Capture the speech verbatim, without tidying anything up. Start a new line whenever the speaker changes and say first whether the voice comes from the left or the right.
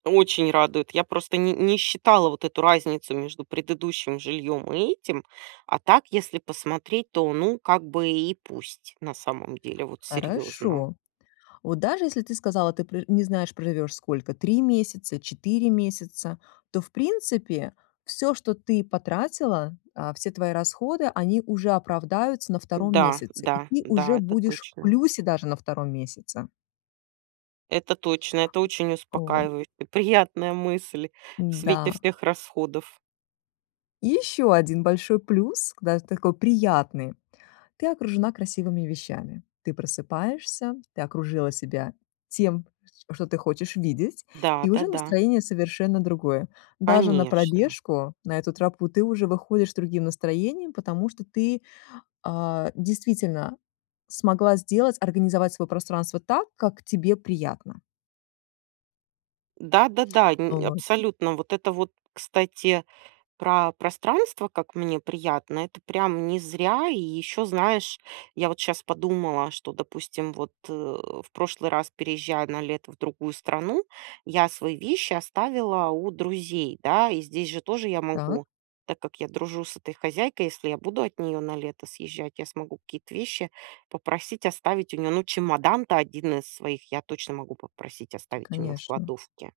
right: Очень радует. Я просто ни не считала вот эту разницу между предыдущим жильем и этим. А так, если посмотреть, то, ну, как бы и пусть, на самом деле. Вот серьезно.
left: Хорошо. Вот даже если ты сказала, ты пр не знаешь, проживешь сколько, три месяца, четыре месяца, то, в принципе, всё, что ты потратила, а, все твои расходы, они уже оправдаются на втором
right: Да,
left: месяце, и
right: да,
left: ты
right: да,
left: уже
right: это
left: будешь в
right: точно.
left: плюсе даже на втором месяце.
right: Это точно. Это очень
left: Вот.
right: успокаивающе, приятная мысль в свете
left: Н-да.
right: всех расходов.
left: И ещё один большой плюс, к да, такой приятный. Ты окружена красивыми вещами. Ты просыпаешься, ты окружила себя тем, что ты хочешь видеть,
right: Да,
left: и уже
right: да-да.
left: настроение совершенно другое. Даже на
right: Конечно.
left: пробежку, на эту тропу, ты уже выходишь с другим настроением, потому что ты, а, действительно смогла сделать, организовать свое пространство так, как тебе приятно.
right: Да-да-да, ни
left: Вот.
right: абсолютно. Вот это вот, кстати, про пространство, как мне приятно- это прям не зря. И еще, знаешь, я вот щас подумала, что, допустим, вот, э, в прошлый раз, переезжая на лето в другую страну, я свои вещи оставила у друзей, да, и здесь же тоже я
left: Так.
right: могу. Так как я дружу с этой хозяйкой, если я буду от нее на лето съезжать, я смогу какие-то вещи попросить оставить у нее. Ну, чемодан-то один из своих я точно могу попросить оставить у нее в
left: Конечно.
right: кладовке.